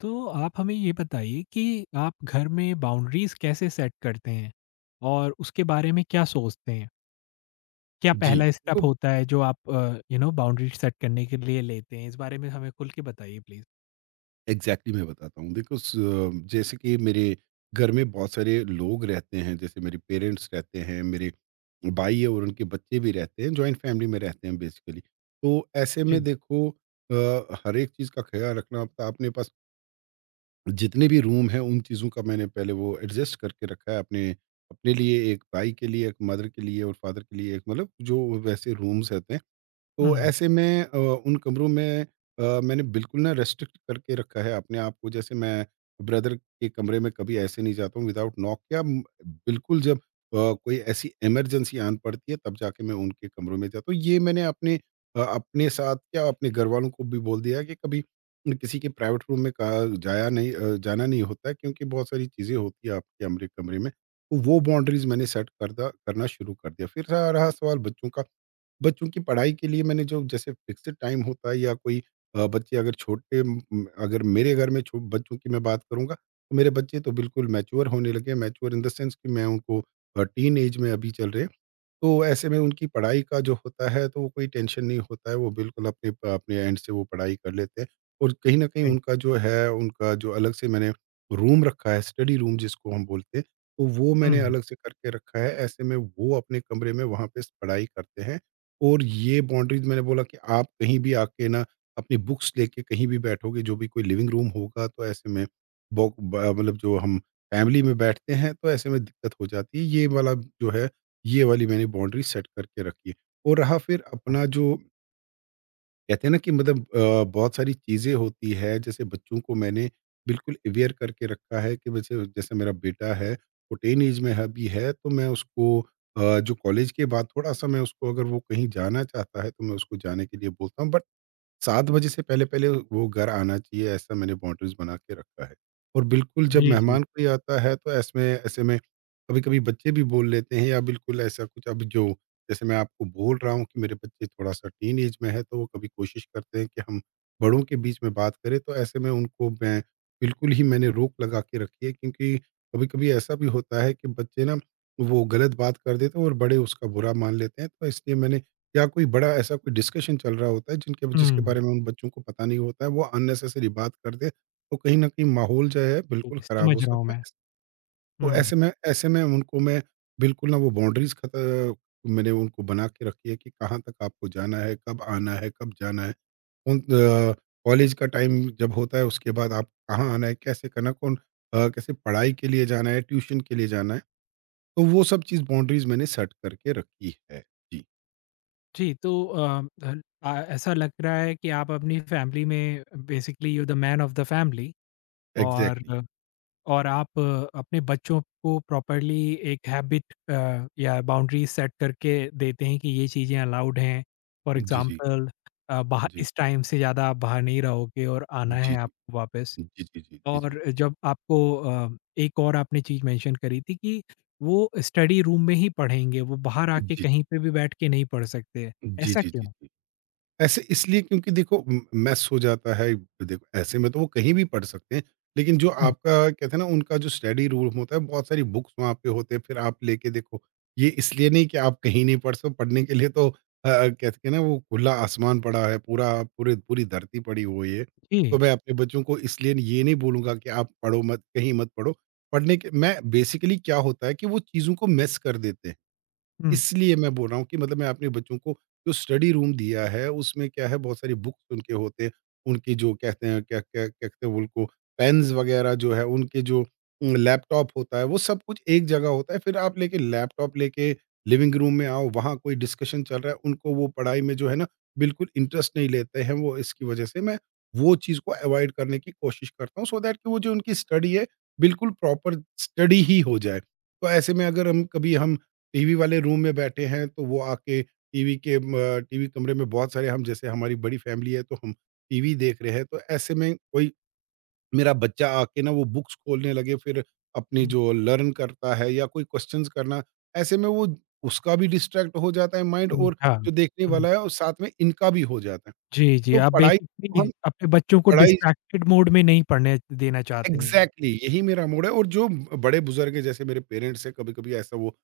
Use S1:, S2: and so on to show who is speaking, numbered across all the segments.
S1: तो आप हमें ये बताइए कि आप घर में बाउंड्रीज कैसे सेट करते हैं और उसके बारे में क्या सोचते हैं? क्या
S2: जी,
S1: पहला स्टेप
S2: देखो
S1: होता है जो आप बाउंड्री सेट करने के लिए लेते हैं? इस बारे में हमें खुल के बताइए प्लीज।
S2: एग्ज़ैक्टली मैं बताता हूँ। देखो स जैसे कि मेरे घर में बहुत सारे लोग रहते हैं, जैसे मेरे पेरेंट्स रहते हैं, मेरे भाई है और उनके बच्चे भी रहते हैं, जॉइंट फैमिली में रहते हैं बेसिकली। तो ऐसे
S1: जी।
S2: में देखो हर एक चीज़ का ख़्याल रखना पड़ता है। अपने पास जितने भी रूम हैं, उन चीज़ों का मैंने पहले वो एडजस्ट करके रखा है अपने अपने लिए, एक भाई के लिए, एक मदर के लिए और फादर के लिए, एक मतलब जो वैसे रूम्स रहते हैं। तो
S1: हुँ,
S2: ऐसे में उन कमरों में मैंने बिल्कुल ना रेस्ट्रिक्ट करके रखा है अपने आप को जैसे मैं ब्रदर के कमरे में कभी ऐसे नहीं जाता हूँ विदाउट नॉक बिल्कुल जब कोई ऐसी इमरजेंसी आन पड़ती है तब जाके मैं उनके कमरों में जाता हूँ। ये मैंने अपने अपने साथ क्या अपने घर वालों को भी बोल दिया है कि कभी किसी के प्राइवेट रूम में कहा जाया नहीं अ, जाना नहीं होता है क्योंकि बहुत सारी चीज़ें होती है आपके कमरे कमरे में। तो वो बाउंड्रीज मैंने सेट कर दा करना शुरू कर दिया। फिर रहा रहा सवाल बच्चों का। बच्चों की पढ़ाई के लिए मैंने जो जैसे फिक्स्ड टाइम होता है या कोई बच्चे अगर अगर मेरे घर में बच्चों की मैं बात करूंगा तो मेरे बच्चे तो बिल्कुल मैच्योर होने लगे, मैच्योर इन द सेंस कि मैं उनको टीन एज में अभी चल रहे हैं। तो ऐसे में उनकी पढ़ाई का जो होता है तो वो कोई टेंशन नहीं होता है, वो बिल्कुल अपने एंड से वो पढ़ाई कर लेते हैं। और कहीं न कहीं
S1: जी।
S2: उनका जो है, उनका जो अलग से मैंने रूम रखा है, स्टडी रूम जिसको हम बोलते हैं, तो वो मैंने
S1: हुँ।
S2: अलग से करके रखा है। ऐसे में वो अपने कमरे में वहाँ पे स पढ़ाई करते हैं। और ये बाउंड्रीज़ मैंने बोला कि आप कहीं भी आके ना अपनी बुक्स लेके कहीं भी बैठोगे, जो भी कोई लिविंग रूम होगा तो ऐसे में बो ब मतलब जो हम फैमिली में बैठते हैं, तो ऐसे में दिक्कत हो जाती है। ये वाला जो है ये वाली मैंने बाउंड्री सेट करके रखी है। और रहा फिर अपना जो कहते हैं ना कि बहुत सारी चीज़ें होती है। जैसे बच्चों को मैंने बिल्कुल अवेयर करके रखा है कि वैसे जैसे मेरा बेटा है, वो टीन ऐज में है अभी है तो मैं उसको जो कॉलेज के बाद थोड़ा-सा मैं उसको अगर वो कहीं जाना चाहता है तो मैं उसको जाने के लिए बोलता हूँ। बट 7 बजे से पहले-पहले वो घर आना चाहिए, ऐसा मैंने बाउंड्रीज़ बना के रखा है। और बिल्कुल जब
S1: जी, जी।
S2: मेहमान कोई आता है, तो ऐसे में कभी-कभी बच्चे भी बोल लेते हैं या बिल्कुल ऐसा कुछ अब जो जैसे मैं आपको बोल रहा हूँ कि मेरे बच्चे थोड़ा-सा टीन एज में है, तो वो कभी कोशिश करते हैं कि हम बड़ों के बीच में बात करें, तो ऐसे में उनको मैं बिल्कुल ही मैंने रोक लगा के रखी है क्योंकि कभी-कभी ऐसा भी होता है कि बच्चे ना, वो गलत बात कर देते हैं और बड़े उसका बुरा मान लेते हैं, तो इसलिए मैंने या कोई बड़ा ऐसा कोई डिस्कशन चल रहा होता है जिनके जिसके
S1: हुँ।
S2: बारे में उन बच्चों को पता नहीं होता है, वो अननेसेसरी बात कर दे, तो कहीं न कहीं माहौल जो है
S1: ठीक
S2: बिल्कुल
S1: है,
S2: ख़राब हो
S1: समझ रहा हूँ
S2: सकता है।
S1: मैं।
S2: तो
S1: हुँ।
S2: ऐसे में उनको मैं बिल्कुल ना वो बाउंड्रीज़ खत मैंने उनको बना के रखी है कि कहाँ तक आपको जाना है, कब आना है, कब जाना है। उन अ, कॉलेज का टाइम जब होता है उसके बाद आप कहाँ आना है, कैसे करना है, कैसे पढ़ाई के लिए जाना है, ट्यूशन के लिए जाना है। तो वो सब चीज़ बाउंड्रीज़ मैंने सेट करके रखी है। जी,
S1: जी, ऐसा लग रहा है कि आप अपनी फैमिली में basically you are the man of the family और
S2: एग्ज़ैक्टली।
S1: और आप अपने बच्चों को प्रॉपर्ली एक हैबिट या बाउंड्री सेट करके देते हैं कि ये चीज़ें अलाउड हैं। For
S2: ji, ji.
S1: एग्ज़ाम्पल बाहर
S2: जी।
S1: इस टाइम से ज़्यादा आप बाहर नहीं रहोगे और आना
S2: जी,
S1: है
S2: जी।
S1: आपको वापस।
S2: जी, जी, जी, जी, जी।
S1: और जब आपको एक और आपने चीज़ मेंशन करी थी कि वो स्टडी रूम में ही पढ़ेंगे, वो बाहर आके
S2: जी,
S1: कहीं पे भी बैठ के नहीं पढ़ सकते।
S2: जी,
S1: ऐसा
S2: जी,
S1: क्यों?
S2: जी, जी। ऐसे इसलिए क्योंकि देखो म मेस हो जाता है। देखो ऐसे में तो वो कहीं भी पढ़ सकते हैं, लेकिन जो
S1: हुँ,
S2: आपका कहते हैं ना उनका जो स्टडी रूम होता है, बहुत सारी बुक्स वहाँ पे होते हैं, फिर आप लेके देखो। ये इसलिए नहीं कि आप कहीं नहीं पढ़ सको, पढ़ने के लिए तो कहते हैं ना वो खुला आसमान पड़ा है, पूरा पूरे पूरी धरती पड़ी हुई है। तो
S1: जी।
S2: मैं अपने बच्चों को इसलिए ये नहीं बोलूँगा कि आप पढ़ो मत, कहीं मत पढ़ो। पढ़ने के मैं बेसिकली क्या होता है कि वो चीज़ों को मिस कर देते हैं।
S1: हुँ,
S2: इसलिए मैं बोल रहा हूँ कि मतलब मैं अपने बच्चों को जो स्टडी रूम दिया है, उसमें क्या है बहुत सारी बुक्स उनके होते हैं, उनकी जो कहते हैं क्या क्या क्या कहते हैं उनको पेन्स वगैरह जो है, लैपटॉप होता है, वो सब कुछ एक जगह होता है। फिर आप लेके लैपटॉप लेके लिविंग रूम में आओ, वहाँ कोई डिस्कशन चल रहा है, उनको वो पढ़ाई में जो है ना बिल्कुल इंटरेस्ट नहीं लेते हैं। वो इसकी वज़ह से मैं वो चीज़ को अवॉइड करने की कोशिश करता हूँ सो दैट कि वो जो उनकी स्टडी है, बिल्कुल प्रॉपर स्टडी ही हो जाए। तो ऐसे में अगर हम कभी हम टीवी वाले रूम में बैठे हैं तो वो आके टीवी कमरे में बहुत सारे हम जैसे हमारी बड़ी फैमिली है तो हम टीवी देख रहे हैं तो ऐसे में कोई मेरा बच्चा आके ना वो बुक्स खोलने लगे, फिर अपनी
S1: हुँ,
S2: जो लर्न करता है या कोई क्वेश्चंस करना, ऐसे में वो उसका भी डिस्ट्रैक्ट हो जाता है माइंड, और
S1: समझा।
S2: जो देखने
S1: हुँ।
S2: वाला है और साथ में इनका भी हो जाता है।
S1: जी, जी,
S2: तो
S1: आप
S2: पढ़ाई
S1: बेसिकली
S2: हम
S1: अपने बच्चों को
S2: पढ़ाई
S1: डिस्ट्रैक्टेड मोड में नहीं पढ़ने देना चाहते हैं।
S2: एग्ज़ैक्टली यही मेरा मूड है। और जो बड़े बुज़ुर्ग हैं जैसे मेरे पेरेंट्स हैं, कभी-कभी ऐसा वो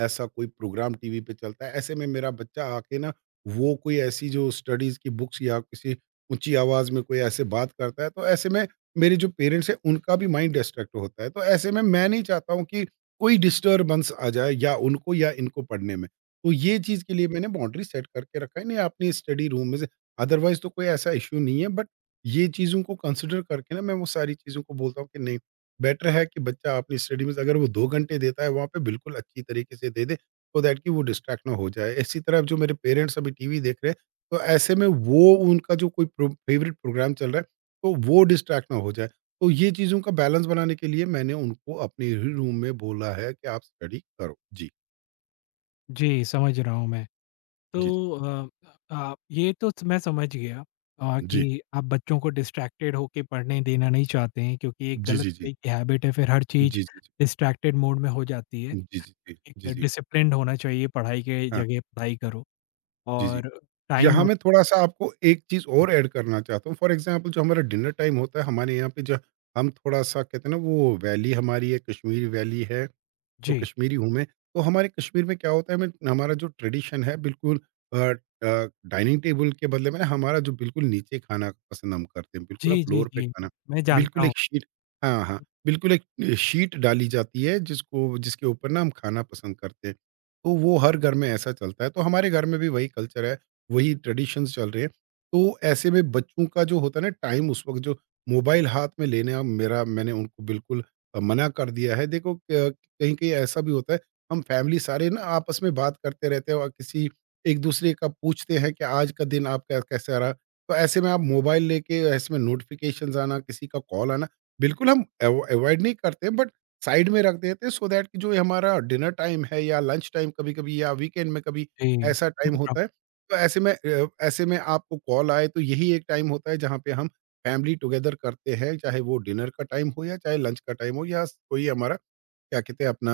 S2: ऐसा कोई प्रोग्राम टीवी पे चलता है, ऐसे में मेरा बच्चा आके ना वो कोई ऐसी जो स्टडीज़ की बुक्स या किसी ऊँची आवाज़ में कोई ऐसे बात करता है, तो ऐसे में मेरे जो पेरेंट्स हैं उनका भी माइंड डिस्ट्रैक्ट होता है। तो ऐसे में मैं नहीं चाहता हूँ कि कोई डिस्टर्बेंस आ जाए या उनको या इनको पढ़ने में। तो ये चीज़ के लिए मैंने बाउंड्री सेट करके रखा है, नहीं अपनी स्टडी रूम में से। अदरवाइज़ तो कोई ऐसा इश्यू नहीं है बट ये चीज़ों को कंसीडर करके ना मैं वो सारी चीज़ों को बोलता हूँ कि नहीं बेटर है कि बच्चा अपनी स्टडी में अगर वो 2 घंटे देता है वहाँ पे बिल्कुल अच्छी तरीके से दे दे सो दैट कि वो डिस्ट्रैक्ट ना हो जाए। इसी तरह जो मेरे पेरेंट्स अभी टीवी देख रहे हैं तो ऐसे में वो उनका जो कोई प्रो फ़ेवरेट प्रोग्राम चल रहा है तो वो डिस्ट्रैक्ट ना हो जाए। तो ये चीज़ों का बैलेंस बनाने के लिए मैंने उनको अपने ही रूम में बोला है कि आप स्टडी करो। जी,
S1: जी, समझ रहा हूँ मैं।
S2: जी, जी।
S1: तो अ, आ ये तो मैं समझ गया
S2: जी।
S1: कि आप बच्चों को डिस्ट्रैक्टेड होके पढ़ने देना नहीं चाहते हैं क्योंकि एक
S2: जी,
S1: गलत
S2: जी, जी।
S1: तरह की हैबिट है, फिर हर चीज़
S2: जी, जी, जी।
S1: डिस्ट्रैक्टेड मोड में हो जाती है।
S2: जी, जी, जी।
S1: एक
S2: जी, जी।
S1: डिसिप्लिन्ड होना चाहिए, पढ़ाई के
S2: हाँ।
S1: जगह पढ़ाई करो
S2: जी, जी।
S1: और टाइम
S2: यहाँ
S1: और
S2: मैं थोड़ा-सा आपको एक चीज़ और ऐड करना चाहता हूँ। फॉर एग्ज़ाम्पल जो हमारा डिनर टाइम होता है, हमारे यहाँ पे जो हम थोड़ा-सा कहते हैं ना वो वैली हमारी है, कश्मीर वैली है, तो
S1: जी।
S2: कश्मीरी हूँ मैं। तो हमारे कश्मीर में क्या होता है हमें हमारा जो ट्रेडिशन है बिल्कुल अ डाइनिंग टेबल के बदले में ना हमारा जो बिल्कुल नीचे खाना पसंद हम करते हैं, बिल्कुल ना
S1: जी, जी,
S2: फ्लोर पे
S1: जी,
S2: खाना।
S1: मैं जानता
S2: बिल्कुल
S1: हूँ।
S2: एक शीट हाँ, हाँ। बिल्कुल एक शीट डाली जाती है जिसको जिसके ऊपर ना हम खाना पसंद करते हैं। तो वो हर घर में ऐसा चलता है, तो हमारे घर में भी वही कल्चर है, वही ट्रेडिशंस चल रहे हैं। तो ऐसे में बच्चों का जो होता है ना टाइम उस वक़्त जो मोबाइल हाथ में लेना मेरा मैंने उनको बिल्कुल मना कर दिया है। देखो क कहीं-कहीं ऐसा भी होता है, हम फैमिली सारे ना आपस में बात करते रहते हैं और किसी एक-दूसरे का पूछते हैं कि आज का दिन आपका कैसा रहा? तो ऐसे में आप मोबाइल लेके ऐसे में नोटिफ़िकेशंस आना, किसी का कॉल आना, बिल्कुल हम एव अवॉइड नहीं करते बट साइड में रख देते हैं सो दैट कि जो ये हमारा डिनर टाइम है या लंच टाइम कभी-कभी या वीकेंड में कभी
S1: जी,
S2: ऐसा
S1: समझ
S2: टाइम
S1: रहा हूँ।
S2: होता है। तो ऐसे में ऐसे में आपको कॉल आए तो यही एक टाइम होता है जहाँ पे हम फैमिली टुगेदर करते हैं, चाहे वो डिनर का टाइम हो या चाहे लंच का टाइम हो या कोई हमारा क्या कहते हैं अपना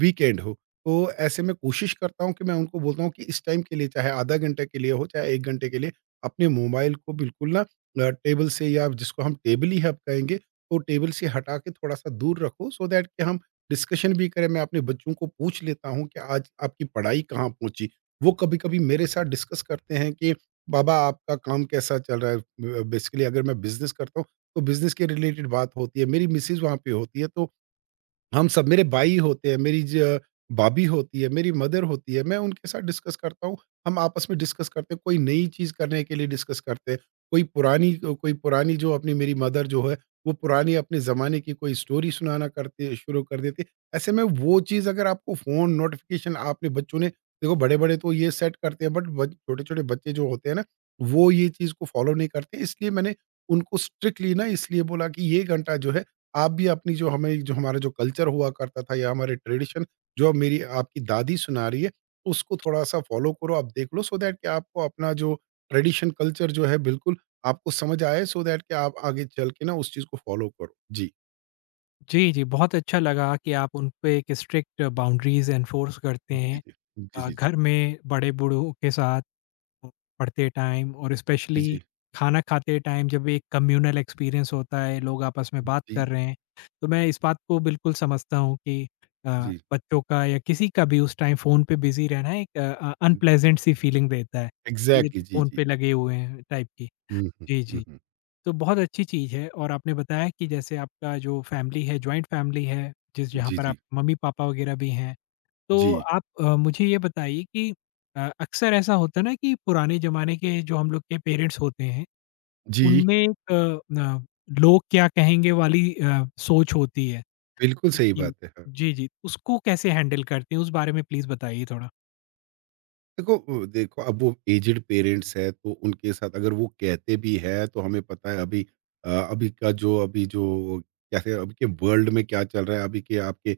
S2: वीकेंड हो। तो ऐसे में कोशिश करता हूँ कि मैं उनको बोलता हूँ कि इस टाइम के लिए चाहे आधा घंटे के लिए हो, चाहे 1 घंटे के लिए अपने मोबाइल को बिल्कुल ना टेबल से या जिसको हम टेबल ही हब कहेंगे, तो टेबल से हटा के थोड़ा-सा दूर रखो सो दैट कि हम डिस्कशन भी करें। मैं अपने बच्चों को पूछ लेता हूँ कि आज आपकी पढ़ाई कहाँ पहुँची? वो कभी-कभी मेरे साथ डिस्कस करते हैं कि बाबा आपका काम कैसा चल रहा है? ब बेसिकली अगर मैं बिज़नेस करता हूँ, तो बिज़नेस के रिलेटेड बात होती है। मेरी मिसेज़ वहाँ पे होती है तो हम सब मेरे भाई होते हैं, मेरी ज भाभी होती है, मेरी मदर होती है, मैं उनके साथ डिस्कस करता हूँ। हम आपस में डिस्कस करते हैं, कोई नई चीज़ करने के लिए डिस्कस करते हैं, कोई पुरानी जो अपनी मेरी मदर जो है, वो पुरानी अपने ज़माने की कोई स्टोरी सुनाना करते शुरू कर देती है। ऐसे में वो चीज़ अगर आपको फ़ोन नोटिफ़िकेशन आपने बच्चों ने देखो बड़े-बड़े तो ये सेट करते हैं, बट बच छोटे-छोटे बच्चे जो होते हैं ना, वो ये चीज़ को फ़ॉलो नहीं करते। इसलिए मैंने उनको स्ट्रिक्टली ना इसलिए बोला कि ये घंटा जो है आप भी अपनी जो हमें जो हमारा जो कल्चर हुआ करता था या हमारे ट्रेडिशन जो अब मेरी आपकी दादी सुना रही है, उसको थोड़ा-सा फ़ॉलो करो, आप देख लो सो दैट कि आपको अपना जो ट्रेडिशन कल्चर जो है बिल्कुल आपको समझ आए सो दैट कि आप आगे चल के ना उस चीज़ को फ़ॉलो करो। जी।
S1: जी, जी, बहुत अच्छा लगा कि आप उन पे एक स्ट्रिक्ट बाउंड्रीज़ एनफ़ोर्स करते
S2: जी,
S1: हैं
S2: जी। जी, जी, जी।
S1: घर में बड़े-बूढ़ों के साथ पढ़ते टाइम और
S2: जी,
S1: स्पेशली
S2: जी।
S1: खाना खाते टाइम जब एक कम्युनल एक्सपीरियंस होता है, लोग आपस में बात कर
S2: जी,
S1: रहे हैं, तो मैं इस बात को बिल्कुल समझता हूँ कि
S2: जी।
S1: बच्चों का या किसी का भी उस टाइम फ़ोन पे बिज़ी रहना एक अनप्लेज़ेंट सी फीलिंग देता है, कि ये
S2: एग्ज़ैक्टली
S1: तो
S2: जी,
S1: फ़ोन
S2: जी।
S1: पे लगे हुए हैं टाइप की।
S2: हुँ, हुँ।
S1: जी,
S2: हुँ,
S1: जी।
S2: हुँ।
S1: तो बहुत अच्छी चीज़ है और आपने बताया कि जैसे आपका जो फैमिली है जॉइंट फैमिली है जिस जहाँ
S2: जी,
S1: पर आप
S2: जी।
S1: मम्मी पापा वगैरह भी हैं तो
S2: जी।
S1: आप मुझे ये बताइए कि अक्सर ऐसा होता है ना कि पुराने ज़माने के जो हम लोग के पेरेंट्स होते हैं
S2: जी,
S1: उनमें एक लोग क्या कहेंगे वाली सोच होती है
S2: बिल्कुल सही
S1: कि
S2: बात है। हाँ।
S1: जी, जी उसको कैसे हैंडल करते हैं उस बारे में प्लीज़ बताइए थोड़ा?
S2: देखो देखो अब वो एजड पेरेंट्स है तो उनके साथ अगर वो कहते भी है तो हमें पता है अभी अभी का जो अभी जो कैसे अभी के वर्ल्ड में क्या चल रहा है अभी के आपके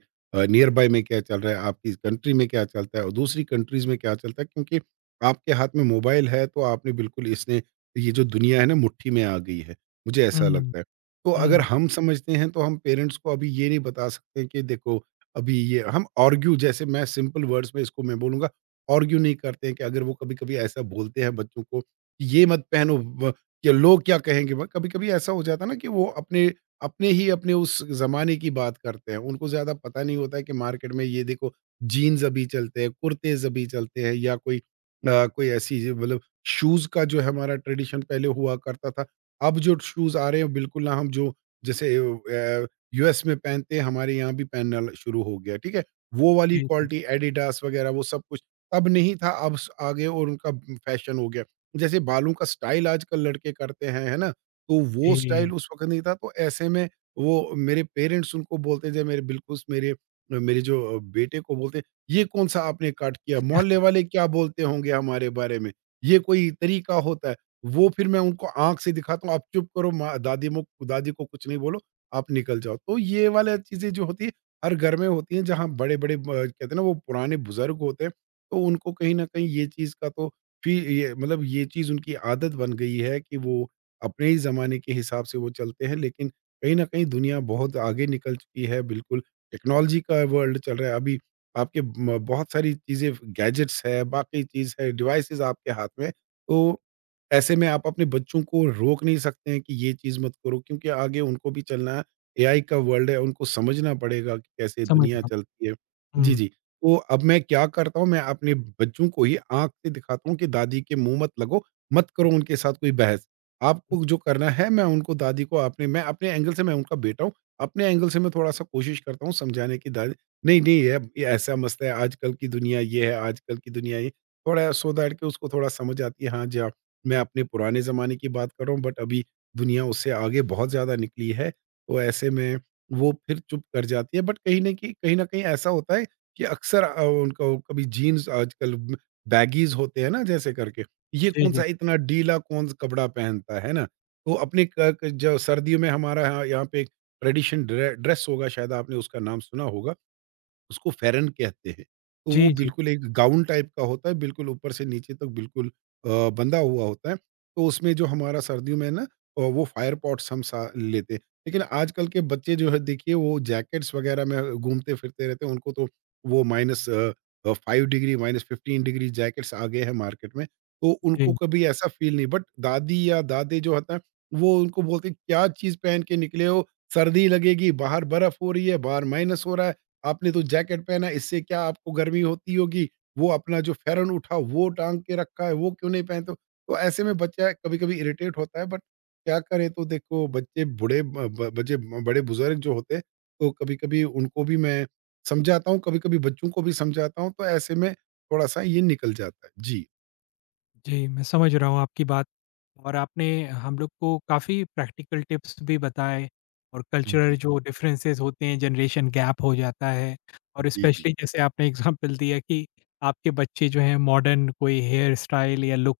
S2: नियर बाय में क्या चल रहा है आपकी कंट्री में क्या चलता है और दूसरी कंट्रीज में क्या चलता है क्योंकि आपके हाथ में मोबाइल है तो आपने बिल्कुल इसने ये जो दुनिया है ना मुट्ठी में आ गई है मुझे ऐसा
S1: हुँ,
S2: लगता है तो अगर
S1: हुँ।
S2: हम समझते हैं तो हम पेरेंट्स को अभी ये नहीं बता सकते कि देखो अभी ये हम आर्ग्यू जैसे मैं सिंपल वर्ड्स में इसको मैं बोलूंगा आर्ग्यू नहीं करते हैं कि अगर वो कभी-कभी ऐसा बोलते हैं बच्चों को, कि ये मत पहनो ब कि लोग क्या कहेंगे? ब कभी-कभी ऐसा हो जाता है ना कि वो अपने अपने ही अपने उस ज़माने की बात करते हैं। उनको ज़्यादा पता नहीं होता है कि मार्केट में ये देखो जीन्स अभी चलते हैं, कुर्तेज़ अभी चलते हैं या कोई कोई ऐसी ज मतलब शूज़ का जो है हमारा ट्रेडिशन पहले हुआ करता था। अब जो शूज़ आ रहे हैं बिल्कुल ना हम जो जैसे यूएस में पहनते हैं, हमारे यहाँ भी पहनना ल शुरू हो गया, ठीक है? वो वाली
S1: जी,
S2: क्वालिटी एडिडास वगैरह वो सब कुछ तब नहीं था, अब स आ गए और उनका फैशन हो गया। जैसे बालों का स्टाइल आजकल लड़के करते हैं, है ना? तो वो
S1: जी, जी
S2: स्टाइल उस वक़्त नहीं था, तो ऐसे में वो मेरे पेरेंट्स उनको बोलते थे मेरे बिल्कुल मेरे मेरे बेटे को बोलते, "ये कौन-सा आपने कट किया? मोहल्ले वाले क्या बोलते होंगे हमारे बारे में? ये कोई तरीका होता है।" वो फिर मैं उनको आँख से दिखाता हूँ, "आप चुप करो माँ दादी मो दादी को कुछ नहीं बोलो, आप निकल जाओ।" तो ये वाला चीज़ें जो होती है, हर घर में होती हैं जहाँ बड़े-बड़े ब कहते हैं ना वो पुराने बुज़ुर्ग होते हैं तो उनको कहीं न कहीं ये चीज़ का तो फिर ये मतलब ये चीज़ उनकी आदत बन गई है कि वो अपने ही ज़माने के हिसाब से वो चलते हैं, लेकिन कहीं न कहीं दुनिया बहुत आगे निकल चुकी है, बिल्कुल टेक्नोलॉजी का वर्ल्ड चल रहा है। अभी आपके म बहुत सारी चीज़ें गैजेट्स है, बाकी चीज़ है, डिवाइसेज़ आपके हाथ में, तो ऐसे में आप अपने बच्चों को रोक नहीं सकते हैं कि ये चीज़ मत करो क्योंकि आगे उनको भी चलना है, एआई का वर्ल्ड है, उनको समझना पड़ेगा कि कैसे
S1: समझ
S2: दुनिया
S1: रहा
S2: चलती है।
S1: हूँ।
S2: जी,
S1: हुँ,
S2: जी। तो अब मैं क्या करता हूँ, मैं अपने बच्चों को ही आँख से दिखाता हूँ कि दादी के मुँह मत लगो, मत करो उनके साथ कोई बहस।
S1: हुँ।
S2: आपको जो करना है मैं उनको दादी को अपने मैं अपने एंगल से मैं उनका बेटा हूँ, अपने एंगल से मैं थोड़ा-सा कोशिश करता हूँ समझाने की दादी नहीं, नहीं ये ये ऐसा मसला है, आजकल की दुनिया ये है, आजकल की दुनिया ये। थोड़ा सो दैट कि उसको थोड़ा समझ आती है, हाँ जी, हाँ। मैं अपने पुराने ज़माने की बात कर रहा हूँ बट अभी दुनिया उससे आगे बहुत ज़्यादा निकली है, तो ऐसे में वो फिर चुप कर जाती है बट कहीं न कहीं ऐसा होता है कि उनको कभी जीन्स आजकल ब बैगीज़ होते हैं ना जैसे करके, ये
S1: जी, जी।
S2: कौन-सा इतना ढीला कौन-सा कपड़ा पहनता है ना? तो अपने क क जो सर्दियों में हमारा यहाँ यहाँ पे एक ट्रेडिशन ड्रेस होगा शायद आपने उसका नाम सुना होगा। उसको फेरन कहते हैं। तो वो
S1: जी, जी,
S2: बिल्कुल एक गाउन टाइप का होता है, बिल्कुल ऊपर से नीचे तक बिल्कुल बंधा हुआ होता है। तो उसमें जो हमारा सर्दियों में वो फायर पॉट्स हम सा लेते हैं। लेकिन आजकल के बच्चे जो है देखिए वो जैकेट्स वगैरह में घूमते-फिरते रहते हैं, उनको तो वो 5 डिग्री, माइनस 15 डिग्री जैकेट्स आ गए हैं मार्केट में। तो उनको
S1: जी।
S2: कभी ऐसा फ़ील नहीं बट दादी या दादे जो होता है, वो उनको बोलते हैं, "क्या चीज़ पहन के निकले हो? सर्दी लगेगी, बाहर बर्फ हो रही है, बाहर माइनस हो रहा है।" आपने तो जैकेट पहना इससे क्या आपको गर्मी होती होगी, वो अपना जो फ़ेरन उठा वो टाँग के रखा है, वो क्यों नहीं पहनते हो? तो ऐसे में बच्चा कभी-कभी इरिटेट होता है बट क्या करें तो देखो बच्चे बूढ़े ब ब बच्चे बड़े-बुज़ुर्ग जो होते हैं, तो कभी-कभी उनको भी मैं समझाता हूँ, कभी-कभी बच्चों को भी समझाता हूँ, तो ऐसे में थोड़ा-सा ये निकल जाता है। जी,
S1: जी, मैं समझ रहा हूँ आपकी बात और आपने हम लोग को काफ़ी प्रैक्टिकल टिप्स भी बताए और कल्चरल
S2: जी,
S1: जो डिफरेंसेस होते हैं, जनरेशन गैप हो जाता है और
S2: जी, जी,
S1: स्पेशली जैसे आपने एग्ज़ाम्पल दिया कि आपके बच्चे जो हैं मॉडर्न कोई हेयर स्टाइल या लुक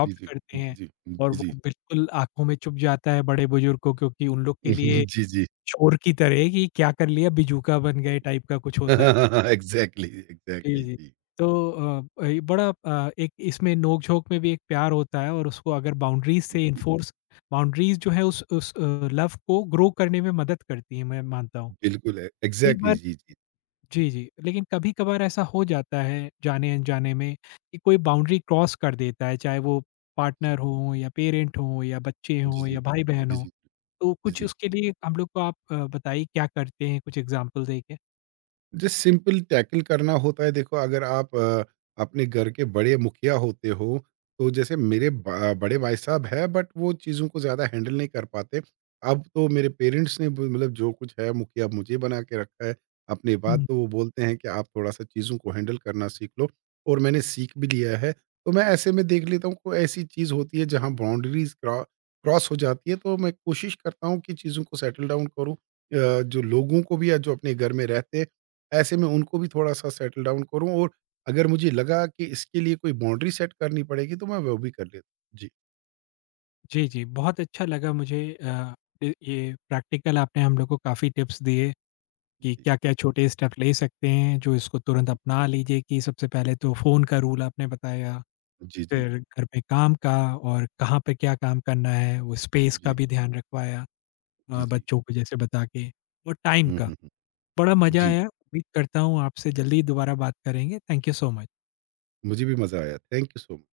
S2: जी, जी,
S1: करते
S2: जी,
S1: हैं
S2: जी,
S1: और
S2: जी,
S1: वो
S2: जी।
S1: बिल्कुल आँखों में चुभ जाता है बड़े बुज़ुर्ग को क्योंकि उन लोग के लिए
S2: जी, जी।
S1: चोर की तरह कि क्या कर लिया बिजूका बन गए टाइप का कुछ होता है।
S2: एग्ज़ैक्टली,
S1: जी,
S2: एग्ज़ैक्टली
S1: जी।
S2: जी।
S1: तो ये बड़ा एक इसमें नोक-झोंक में भी एक प्यार होता है और उसको अगर बाउंड्रीज़ से इन्फोर्स बाउंड्रीज़ जो है उस लव को ग्रो करने में मदद करती है, मैं मानता हूँ।
S2: बिल्कुल,
S1: कई
S2: एग्ज़ैक्टली
S1: बार
S2: जी, जी।
S1: जी, जी। लेकिन कभी-कभार ऐसा हो जाता है जाने-अनजाने में कि कोई बाउंड्री क्रॉस कर देता है, चाहे वो पार्टनर हो या पेरेंट हो या बच्चे
S2: जी,
S1: हों
S2: जी।
S1: या भाई-बहन
S2: जी,
S1: हों।
S2: जी। जी,
S1: तो कुछ
S2: जी।
S1: उसके लिए हम लोग को आप बताइए क्या करते हैं? कुछ एग्ज़ाम्पल देके।
S2: जस्ट सिंपल टैकल करना होता है देखो अगर आप अपने घर के बड़े मुखिया होते हो तो जैसे मेरे बड़े भाई साहब है बट वो चीज़ों को ज़्यादा हैंडल नहीं कर पाते अब तो मेरे पेरेंट्स ने भी- मतलब जो कुछ है मुखिया मुझे बना के रखा है अपने बाद तो वो बोलते हैं कि आप थोड़ा सा चीज़ों को हैंडल करना सीख लो और मैंने सीख भी लिया है तो मैं ऐसे में देख लेता हूँ कोई ऐसी चीज़ होती है जहाँ बाउंड्रीज क्रॉस हो जाती है तो मैं कोशिश करता हूँ कि चीज़ों को सेटल डाउन करूँ जो लोगों को भी या जो अपने घर में रहते हैं ऐसे में उनको भी थोड़ा-सा सेटल डाउन करूँ और अगर मुझे लगा कि इसके लिए कोई बाउंड्री सेट करनी पड़ेगी, तो मैं वो भी कर लेता हूँ। जी,
S1: जी, जी, बहुत अच्छा लगा मुझे अ, इ ये प्रैक्टिकल आपने हम लोग को काफ़ी टिप्स दिए
S2: जी,
S1: कि
S2: जी,
S1: क्या-क्या छोटे स्टेप ले सकते हैं, जो इसको तुरंत
S2: जी,
S1: अपना लीजिए कि सबसे पहले तो फ़ोन का रूल आपने बताया,
S2: जी,
S1: फिर घर पे काम का और कहाँ पे क्या काम करना है, वो स्पेस का
S2: जी,
S1: भी ध्यान रखवाया
S2: जी, जी।
S1: बच्चों को जैसे बता के और टाइम
S2: हुँ,
S1: का।
S2: हुँ, हुँ।
S1: बड़ा मज़ा
S2: जी,
S1: आया, उम्मीद करता हूँ आपसे जल्दी दोबारा बात करेंगे। Thank you so much.
S2: मुझे भी मज़ा आया। Thank you so much.